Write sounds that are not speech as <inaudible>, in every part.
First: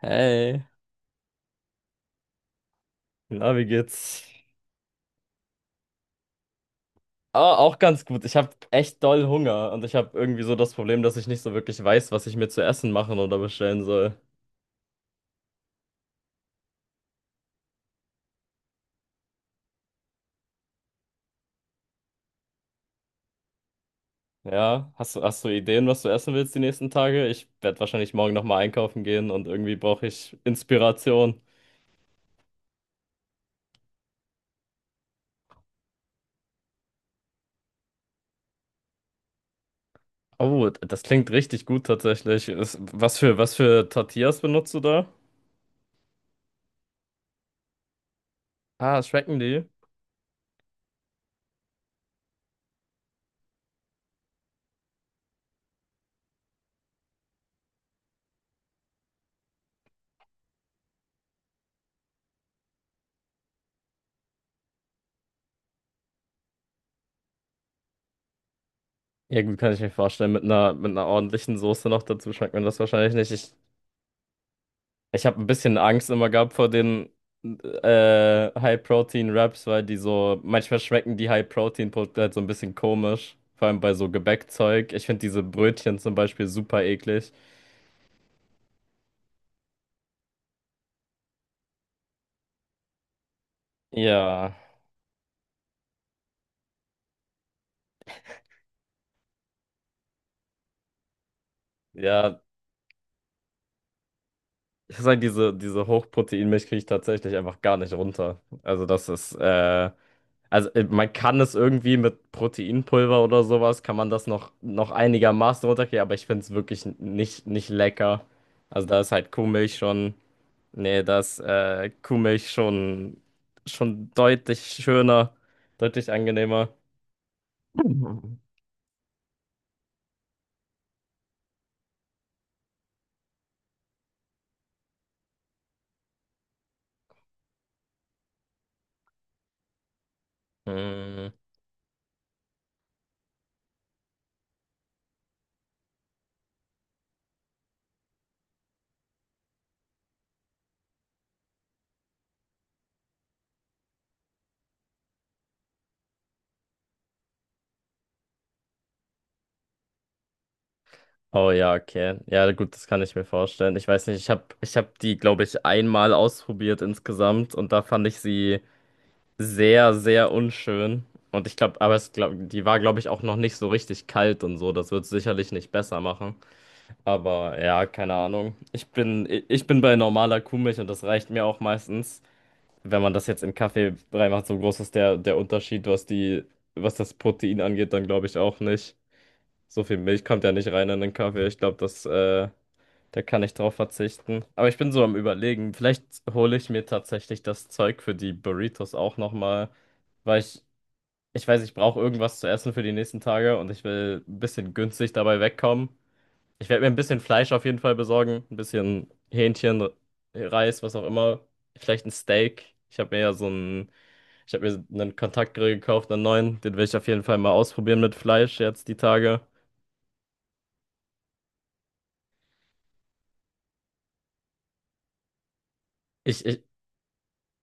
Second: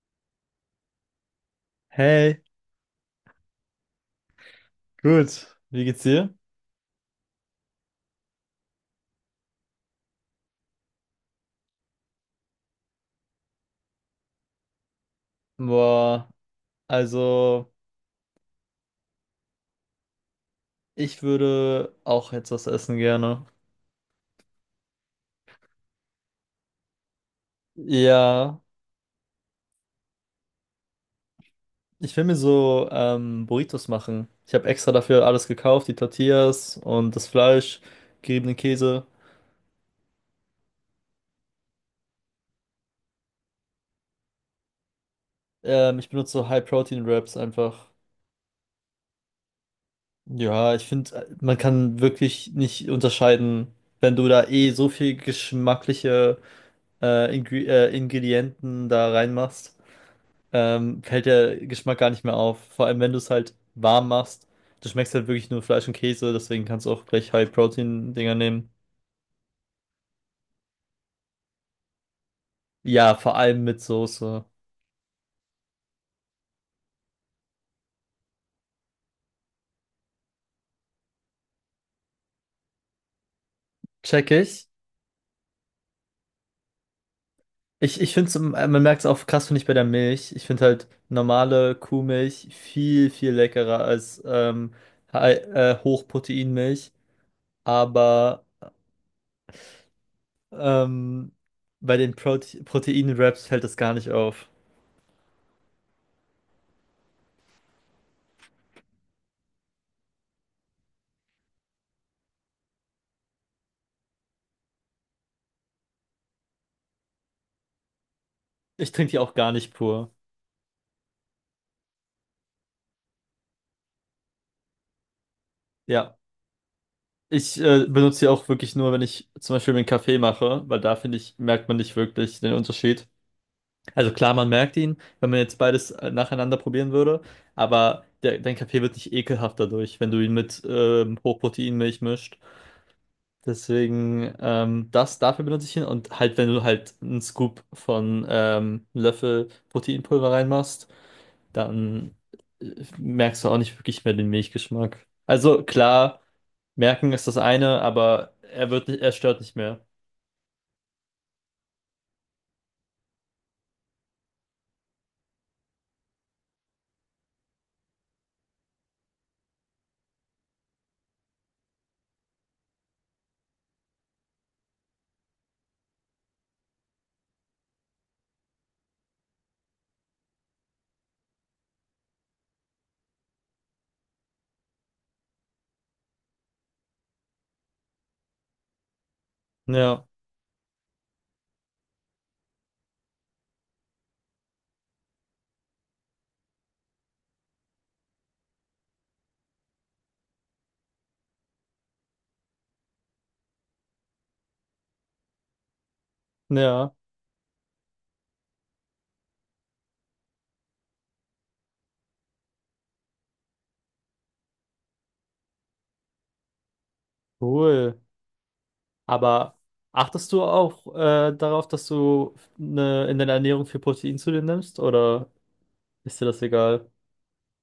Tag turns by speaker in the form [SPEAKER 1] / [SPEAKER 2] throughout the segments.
[SPEAKER 1] Hey,
[SPEAKER 2] Hey,
[SPEAKER 1] na, wie geht's?
[SPEAKER 2] gut. Wie geht's dir?
[SPEAKER 1] Ah, auch ganz gut. Ich habe echt doll Hunger und ich habe irgendwie so das Problem, dass ich nicht so wirklich weiß, was ich mir zu essen machen oder bestellen soll.
[SPEAKER 2] Boah, also ich würde auch jetzt was essen gerne.
[SPEAKER 1] Ja, hast du Ideen, was du essen willst die nächsten Tage? Ich werde wahrscheinlich morgen
[SPEAKER 2] Ja,
[SPEAKER 1] nochmal einkaufen gehen und irgendwie brauche ich Inspiration.
[SPEAKER 2] ich will mir so Burritos machen. Ich habe extra dafür alles gekauft, die Tortillas und das Fleisch, geriebenen Käse.
[SPEAKER 1] Oh, das klingt richtig gut tatsächlich. Was für Tortillas benutzt du da?
[SPEAKER 2] Ich benutze so High-Protein-Wraps einfach.
[SPEAKER 1] Ah, schmecken die?
[SPEAKER 2] Ja, ich finde, man kann wirklich nicht unterscheiden, wenn du da eh so viel geschmackliche Ingredienten da reinmachst. Fällt der Geschmack gar nicht mehr auf. Vor allem, wenn du es halt warm machst, du schmeckst halt wirklich nur Fleisch und Käse, deswegen kannst du auch gleich High-Protein-Dinger nehmen.
[SPEAKER 1] Ja, gut, kann ich mir vorstellen. Mit einer ordentlichen Soße noch dazu schmeckt man das wahrscheinlich
[SPEAKER 2] Ja, vor
[SPEAKER 1] nicht.
[SPEAKER 2] allem mit Soße.
[SPEAKER 1] Ich habe ein bisschen Angst immer gehabt vor den High-Protein-Wraps, weil die so, manchmal schmecken die High-Protein-Produkte halt so ein bisschen komisch. Vor allem bei so
[SPEAKER 2] Check ich.
[SPEAKER 1] Gebäckzeug. Ich finde diese Brötchen zum Beispiel super eklig.
[SPEAKER 2] Ich finde es, man merkt es auch krass, finde ich, bei der Milch. Ich finde halt normale Kuhmilch viel, viel leckerer als
[SPEAKER 1] Ja,
[SPEAKER 2] Hochproteinmilch. Aber ähm, bei den
[SPEAKER 1] ja.
[SPEAKER 2] Protein-Wraps fällt das gar nicht auf.
[SPEAKER 1] Ich sag, diese Hochproteinmilch kriege ich tatsächlich einfach gar nicht runter. Also das ist, also man kann es irgendwie mit Proteinpulver oder sowas, kann man das noch, noch einigermaßen runterkriegen, aber ich finde es wirklich nicht, nicht lecker. Also
[SPEAKER 2] Ich
[SPEAKER 1] da ist
[SPEAKER 2] trinke die
[SPEAKER 1] halt
[SPEAKER 2] auch gar nicht
[SPEAKER 1] Kuhmilch
[SPEAKER 2] pur.
[SPEAKER 1] schon. Nee, das Kuhmilch schon, schon deutlich schöner, deutlich
[SPEAKER 2] Ja.
[SPEAKER 1] angenehmer.
[SPEAKER 2] Ich benutze die auch
[SPEAKER 1] <laughs>
[SPEAKER 2] wirklich nur, wenn ich zum Beispiel mir einen Kaffee mache, weil da finde ich, merkt man nicht wirklich den Unterschied. Also klar, man merkt ihn, wenn man jetzt beides nacheinander probieren würde, aber der, dein Kaffee wird nicht ekelhaft dadurch, wenn du ihn mit
[SPEAKER 1] Mhm. Mm.
[SPEAKER 2] Hochproteinmilch mischt. Deswegen, das, dafür benutze ich ihn und halt, wenn du halt einen Scoop von einem Löffel Proteinpulver reinmachst, dann merkst du auch nicht wirklich mehr den Milchgeschmack. Also klar. Merken ist das eine, aber er wird nicht, er stört nicht mehr.
[SPEAKER 1] Oh ja, okay. Ja, gut, das kann ich mir vorstellen. Ich weiß nicht, ich hab die, glaube ich, einmal ausprobiert insgesamt und da fand ich sie sehr, sehr unschön. Und ich glaube, aber es glaub, die war, glaube ich, auch noch nicht so richtig kalt und so. Das wird sicherlich nicht besser machen. Aber ja, keine Ahnung. Ich bin bei normaler Kuhmilch und das reicht mir auch meistens. Wenn man das jetzt in Kaffee reinmacht, so groß ist der Unterschied, was das Protein angeht, dann glaube ich auch nicht. So viel
[SPEAKER 2] Ja,
[SPEAKER 1] Milch kommt ja nicht rein in den Kaffee. Ich glaube, da kann ich drauf verzichten. Aber ich bin so am Überlegen. Vielleicht hole ich mir tatsächlich das Zeug für die Burritos auch nochmal, weil ich, ich weiß, ich brauche irgendwas zu essen für die nächsten Tage und ich will ein bisschen günstig dabei wegkommen. Ich werde mir
[SPEAKER 2] ja,
[SPEAKER 1] ein bisschen Fleisch auf jeden Fall besorgen, ein bisschen Hähnchen, Reis, was auch immer. Vielleicht ein Steak. Ich habe mir einen Kontaktgrill gekauft, einen neuen. Den will ich auf jeden Fall mal
[SPEAKER 2] cool.
[SPEAKER 1] ausprobieren mit Fleisch jetzt die Tage.
[SPEAKER 2] Aber achtest du auch darauf, dass du in deiner Ernährung viel Protein zu dir nimmst oder ist dir das
[SPEAKER 1] Ich, ich,
[SPEAKER 2] egal?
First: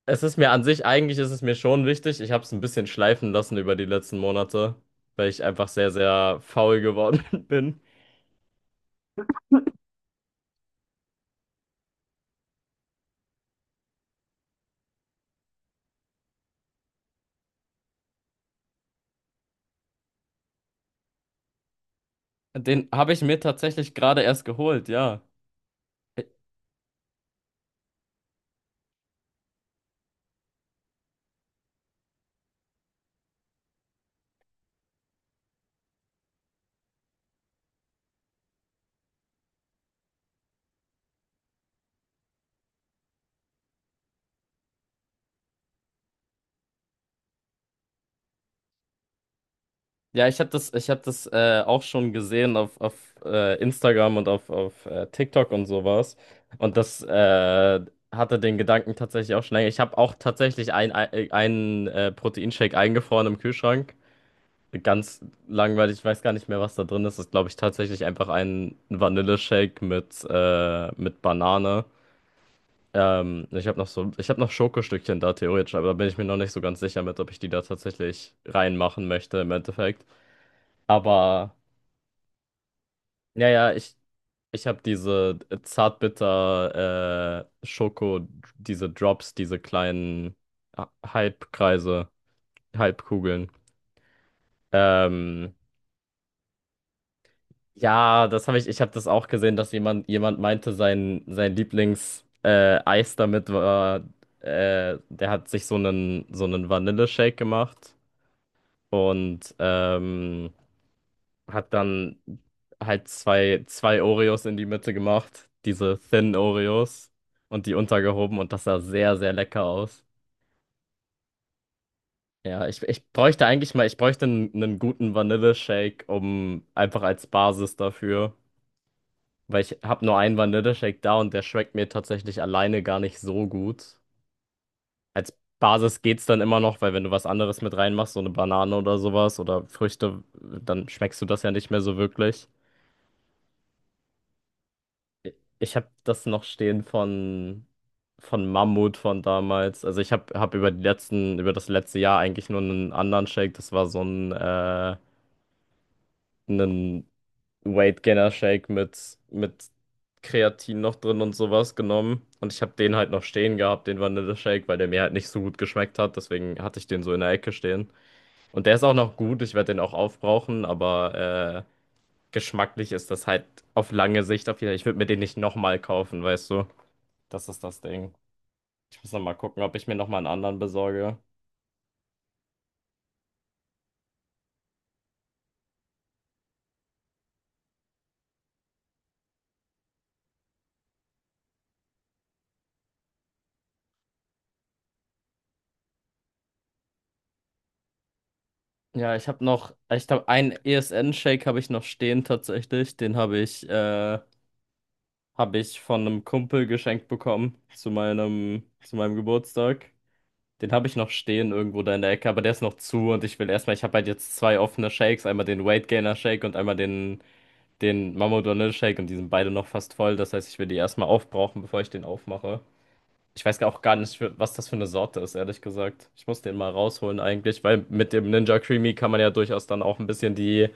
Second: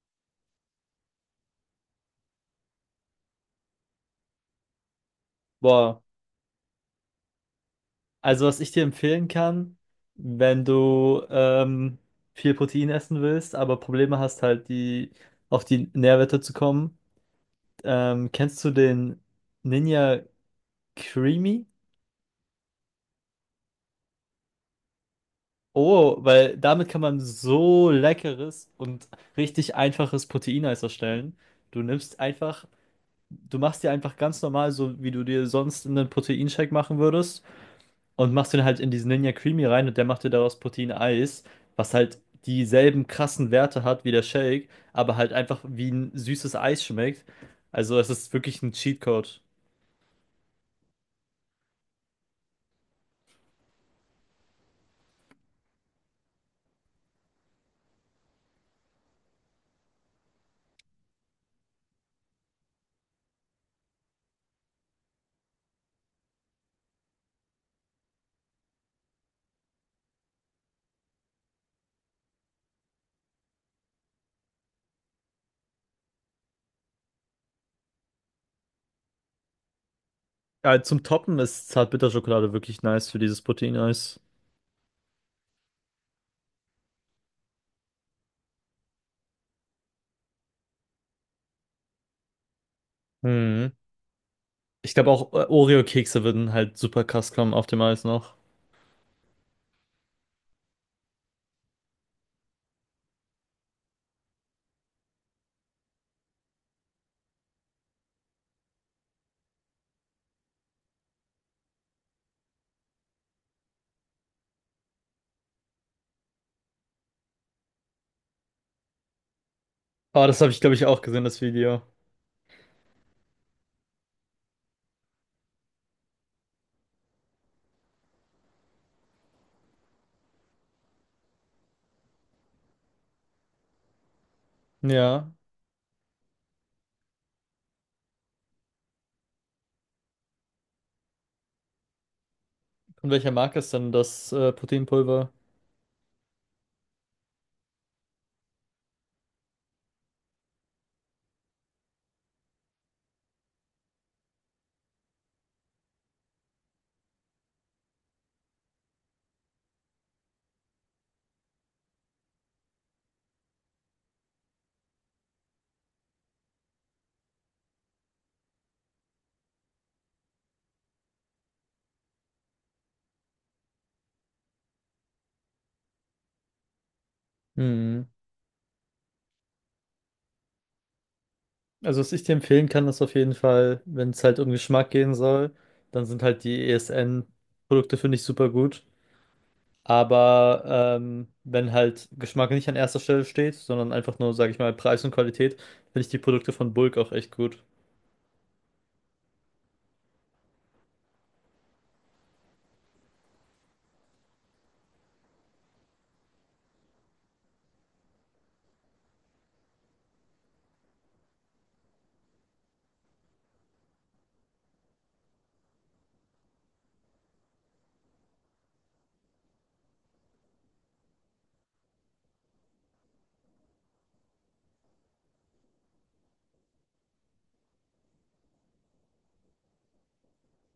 [SPEAKER 1] es ist mir an sich, eigentlich ist es mir schon wichtig. Ich habe es ein bisschen schleifen lassen über die letzten Monate, weil ich einfach sehr,
[SPEAKER 2] Boah,
[SPEAKER 1] sehr faul geworden <laughs> bin.
[SPEAKER 2] also was ich dir empfehlen kann, wenn du viel Protein essen willst, aber Probleme hast halt die auf die Nährwerte zu kommen, kennst du den Ninja Creamy?
[SPEAKER 1] Den habe ich mir tatsächlich gerade erst geholt, ja.
[SPEAKER 2] Oh, weil damit kann man so leckeres und richtig einfaches Proteineis erstellen. Du nimmst einfach, du machst dir einfach ganz normal, so wie du dir sonst einen Proteinshake machen würdest, und machst den halt in diesen Ninja Creamy rein und der macht dir daraus Proteineis, was halt dieselben krassen Werte hat wie der Shake, aber halt einfach wie ein süßes Eis schmeckt. Also es ist wirklich ein Cheatcode.
[SPEAKER 1] Ja, ich hab das auch schon gesehen auf Instagram und auf TikTok und sowas. Und das hatte den Gedanken tatsächlich auch schon länger. Ich habe auch tatsächlich einen Proteinshake eingefroren im Kühlschrank. Ganz langweilig, ich weiß gar nicht mehr, was da drin ist. Das ist, glaube ich, tatsächlich einfach ein Vanilleshake mit Banane. Ich habe noch Schokostückchen da theoretisch, aber da bin ich mir noch nicht so ganz sicher mit, ob ich die da tatsächlich reinmachen möchte im Endeffekt.
[SPEAKER 2] Ja, zum Toppen
[SPEAKER 1] Aber.
[SPEAKER 2] ist Zartbitterschokolade wirklich nice für dieses
[SPEAKER 1] Ja, ja, ich,
[SPEAKER 2] Proteineis.
[SPEAKER 1] ich habe diese zartbitter äh, Schoko, diese Drops, diese kleinen Halbkreise, Halbkugeln.
[SPEAKER 2] Mhm. Ich glaube auch
[SPEAKER 1] Ähm,
[SPEAKER 2] Oreo-Kekse würden halt super krass kommen auf dem Eis
[SPEAKER 1] ja,
[SPEAKER 2] noch.
[SPEAKER 1] ich habe das auch gesehen, dass jemand meinte, sein Lieblings Eis damit war, der hat sich so einen Vanilleshake gemacht und hat dann halt zwei Oreos in die Mitte gemacht, diese Thin Oreos und die untergehoben und das sah sehr, sehr lecker aus.
[SPEAKER 2] Oh, das habe ich, glaube ich, auch gesehen, das Video.
[SPEAKER 1] Ja, ich bräuchte einen guten Vanilleshake, um einfach als Basis dafür, weil ich habe nur einen Vanilleshake da und der schmeckt mir tatsächlich alleine gar nicht so gut.
[SPEAKER 2] Ja.
[SPEAKER 1] Als Basis geht's dann immer noch, weil wenn du was anderes mit reinmachst, so eine Banane oder sowas oder Früchte, dann schmeckst du das ja nicht mehr so wirklich.
[SPEAKER 2] Von welcher Marke ist denn das Proteinpulver?
[SPEAKER 1] Ich habe das noch stehen von Mammut von damals. Also ich hab über das letzte Jahr eigentlich nur einen anderen Shake. Das war einen Weight Gainer Shake mit Kreatin noch drin und sowas genommen. Und ich habe den halt noch stehen gehabt, den Vanille-Shake, weil der mir halt nicht so gut geschmeckt hat. Deswegen hatte ich den so in der Ecke stehen. Und der ist auch noch gut. Ich werde den auch aufbrauchen, aber geschmacklich ist das halt auf lange Sicht auf jeden Fall. Ich würde mir den nicht nochmal kaufen, weißt du. Das ist das
[SPEAKER 2] Hm.
[SPEAKER 1] Ding. Ich muss noch mal gucken, ob ich mir noch mal einen anderen besorge.
[SPEAKER 2] Also, was ich dir empfehlen kann, ist auf jeden Fall, wenn es halt um Geschmack gehen soll, dann sind halt die ESN-Produkte, finde ich, super gut. Aber wenn halt Geschmack nicht an erster Stelle steht, sondern einfach nur, sage ich mal, Preis und Qualität, finde ich die Produkte von Bulk auch echt gut.
[SPEAKER 1] Ja, ich habe einen ESN-Shake habe ich noch stehen tatsächlich. Den habe ich von einem Kumpel geschenkt bekommen zu meinem, Geburtstag. Den habe ich noch stehen irgendwo da in der Ecke, aber der ist noch zu und ich habe halt jetzt zwei offene Shakes, einmal den Weight Gainer Shake und einmal den Mama Shake und die sind beide noch fast voll. Das heißt, ich will die erstmal aufbrauchen, bevor ich den aufmache. Ich weiß auch gar nicht, was das für eine Sorte ist, ehrlich gesagt. Ich muss den mal rausholen eigentlich, weil mit dem Ninja Creamy kann man ja durchaus dann auch ein bisschen die,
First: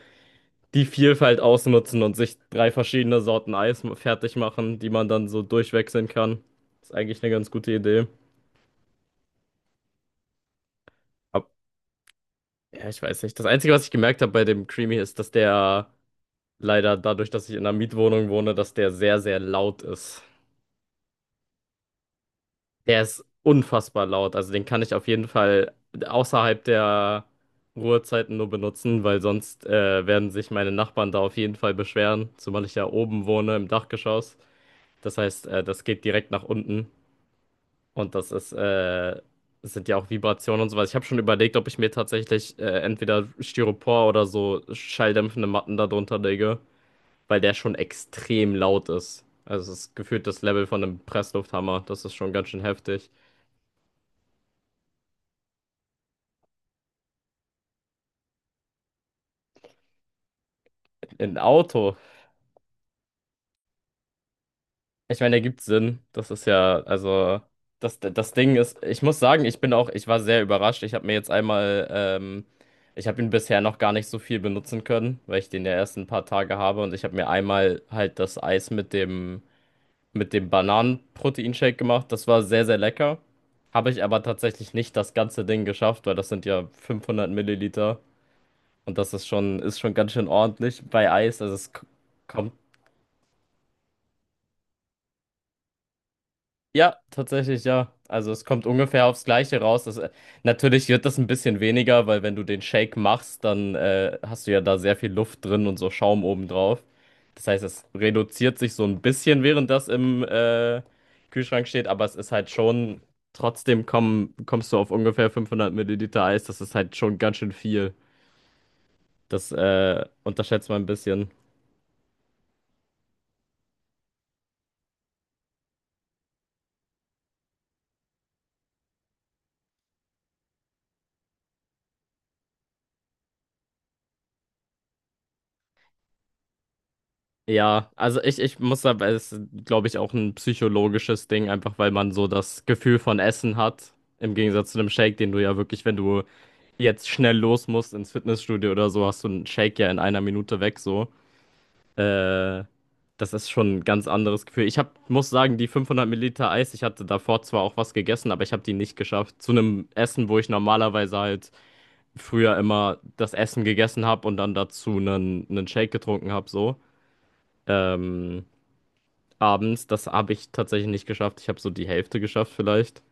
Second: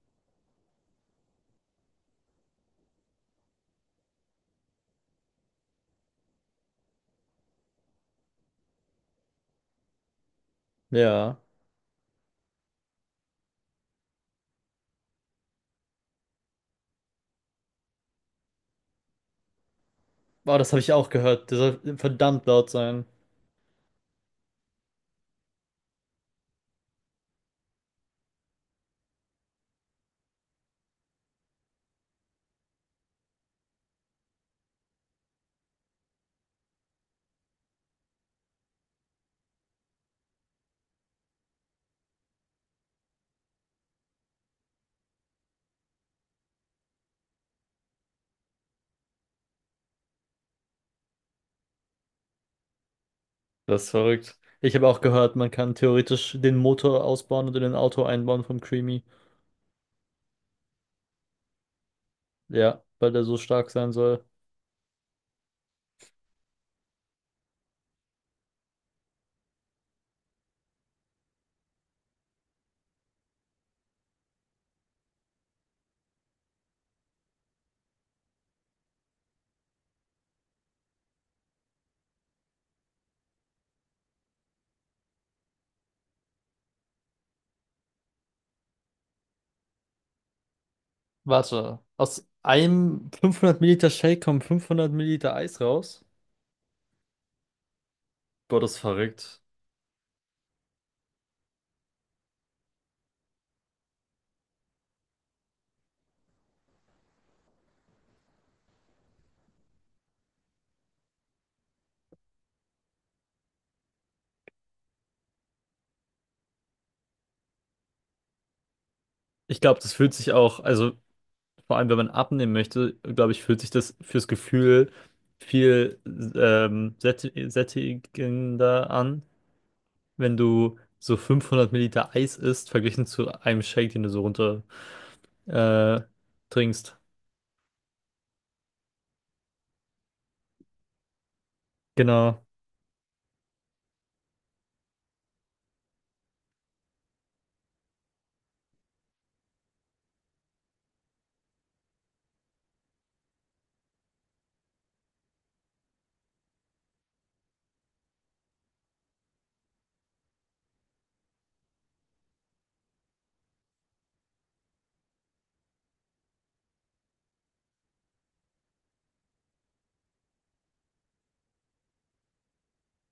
[SPEAKER 1] die Vielfalt ausnutzen und sich drei verschiedene Sorten Eis fertig machen, die man dann so durchwechseln kann. Ist eigentlich eine ganz gute Idee.
[SPEAKER 2] Ja.
[SPEAKER 1] Ab- ja, ich weiß nicht. Das Einzige, was ich gemerkt habe bei dem Creamy ist, dass der leider dadurch, dass ich in einer Mietwohnung wohne, dass der sehr, sehr laut ist.
[SPEAKER 2] Oh, das habe ich auch gehört. Der soll verdammt laut
[SPEAKER 1] Der
[SPEAKER 2] sein.
[SPEAKER 1] ist unfassbar laut. Also den kann ich auf jeden Fall außerhalb der Ruhezeiten nur benutzen, weil sonst werden sich meine Nachbarn da auf jeden Fall beschweren, zumal ich ja oben wohne im Dachgeschoss. Das heißt, das geht direkt nach unten und das sind ja auch Vibrationen und sowas. Ich habe schon überlegt, ob ich mir tatsächlich entweder Styropor oder so schalldämpfende Matten da drunter lege, weil der schon extrem laut ist. Also es ist gefühlt das Level von einem Presslufthammer. Das ist schon ganz schön heftig.
[SPEAKER 2] Das ist verrückt. Ich habe auch gehört, man kann theoretisch den Motor ausbauen und in ein Auto einbauen vom Creamy.
[SPEAKER 1] Ein Auto.
[SPEAKER 2] Ja, weil der so stark sein soll.
[SPEAKER 1] Ich meine, ergibt Sinn. Das ist ja, also, das Ding ist, ich muss sagen, ich war sehr überrascht. Ich habe mir jetzt einmal, Ich habe ihn bisher noch gar nicht so viel benutzen können, weil ich den ja erst ein paar Tage habe und ich habe mir einmal halt das Eis mit dem, Bananen-Proteinshake gemacht. Das war sehr, sehr lecker. Habe ich aber tatsächlich nicht das ganze Ding geschafft, weil das sind ja 500 Milliliter und das ist schon, ganz schön ordentlich bei Eis. Also, es
[SPEAKER 2] Warte, aus
[SPEAKER 1] kommt.
[SPEAKER 2] einem 500 Milliliter Shake kommen 500 Milliliter Eis raus?
[SPEAKER 1] Ja, tatsächlich, ja. Also es
[SPEAKER 2] Gott,
[SPEAKER 1] kommt
[SPEAKER 2] das ist
[SPEAKER 1] ungefähr aufs
[SPEAKER 2] verrückt.
[SPEAKER 1] Gleiche raus. Natürlich wird das ein bisschen weniger, weil wenn du den Shake machst, dann hast du ja da sehr viel Luft drin und so Schaum obendrauf. Das heißt, es reduziert sich so ein bisschen, während das im Kühlschrank steht, aber es ist halt schon, trotzdem kommst du auf ungefähr 500 Milliliter Eis. Das ist halt schon ganz schön viel. Das
[SPEAKER 2] Ich glaube, das fühlt sich auch,
[SPEAKER 1] unterschätzt man ein
[SPEAKER 2] also
[SPEAKER 1] bisschen.
[SPEAKER 2] vor allem, wenn man abnehmen möchte, glaube ich, fühlt sich das fürs Gefühl viel sättigender an, wenn du so 500 Milliliter Eis isst, verglichen zu einem Shake, den du so runter äh, trinkst.
[SPEAKER 1] Ja, also ich muss aber, es ist, glaube ich, auch ein psychologisches Ding, einfach weil man so
[SPEAKER 2] Genau.
[SPEAKER 1] das Gefühl von Essen hat. Im Gegensatz zu einem Shake, den du ja wirklich, wenn du jetzt schnell los musst ins Fitnessstudio oder so, hast du einen Shake ja in einer Minute weg, so. Äh, das ist schon ein ganz anderes Gefühl. Ich hab, muss sagen, die 500 Milliliter Eis, ich hatte davor zwar auch was gegessen, aber ich habe die nicht geschafft. Zu einem Essen, wo ich normalerweise halt früher immer das Essen gegessen habe und dann dazu einen Shake getrunken habe, so. Ähm abends. Das habe ich tatsächlich nicht geschafft. Ich habe so die Hälfte geschafft vielleicht.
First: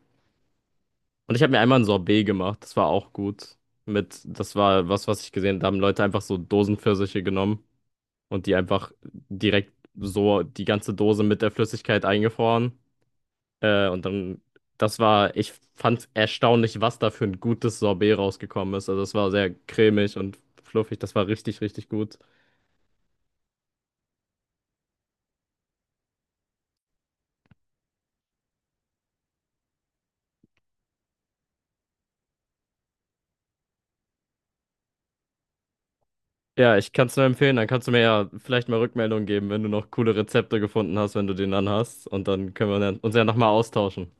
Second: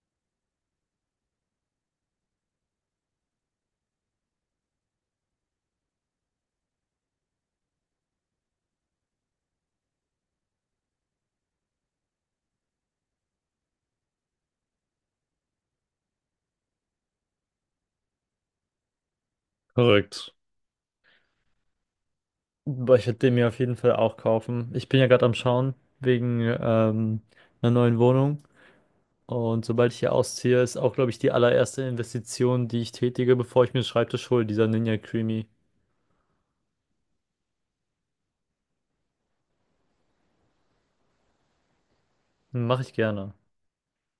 [SPEAKER 1] Und ich habe mir einmal ein Sorbet gemacht. Das war auch gut. Das war was, was ich gesehen habe. Da haben Leute einfach so Dosenpfirsiche genommen und die einfach direkt so die ganze Dose mit der Flüssigkeit eingefroren. Und dann, ich fand erstaunlich, was da für ein gutes Sorbet rausgekommen ist. Also es war sehr cremig
[SPEAKER 2] Korrekt.
[SPEAKER 1] und fluffig. Das war richtig, richtig gut.
[SPEAKER 2] Boah, ich werde den mir auf jeden Fall auch kaufen. Ich bin ja gerade am Schauen wegen einer neuen Wohnung. Und sobald ich hier ausziehe, ist auch, glaube ich, die allererste Investition, die ich tätige, bevor ich mir einen Schreibtisch hole, dieser Ninja Creamy.
[SPEAKER 1] Ja, ich kann es nur empfehlen. Dann kannst du mir ja vielleicht mal Rückmeldung geben, wenn du noch coole Rezepte gefunden hast, wenn du den dann hast. Und dann können wir
[SPEAKER 2] Mache ich
[SPEAKER 1] dann uns ja
[SPEAKER 2] gerne.
[SPEAKER 1] nochmal austauschen.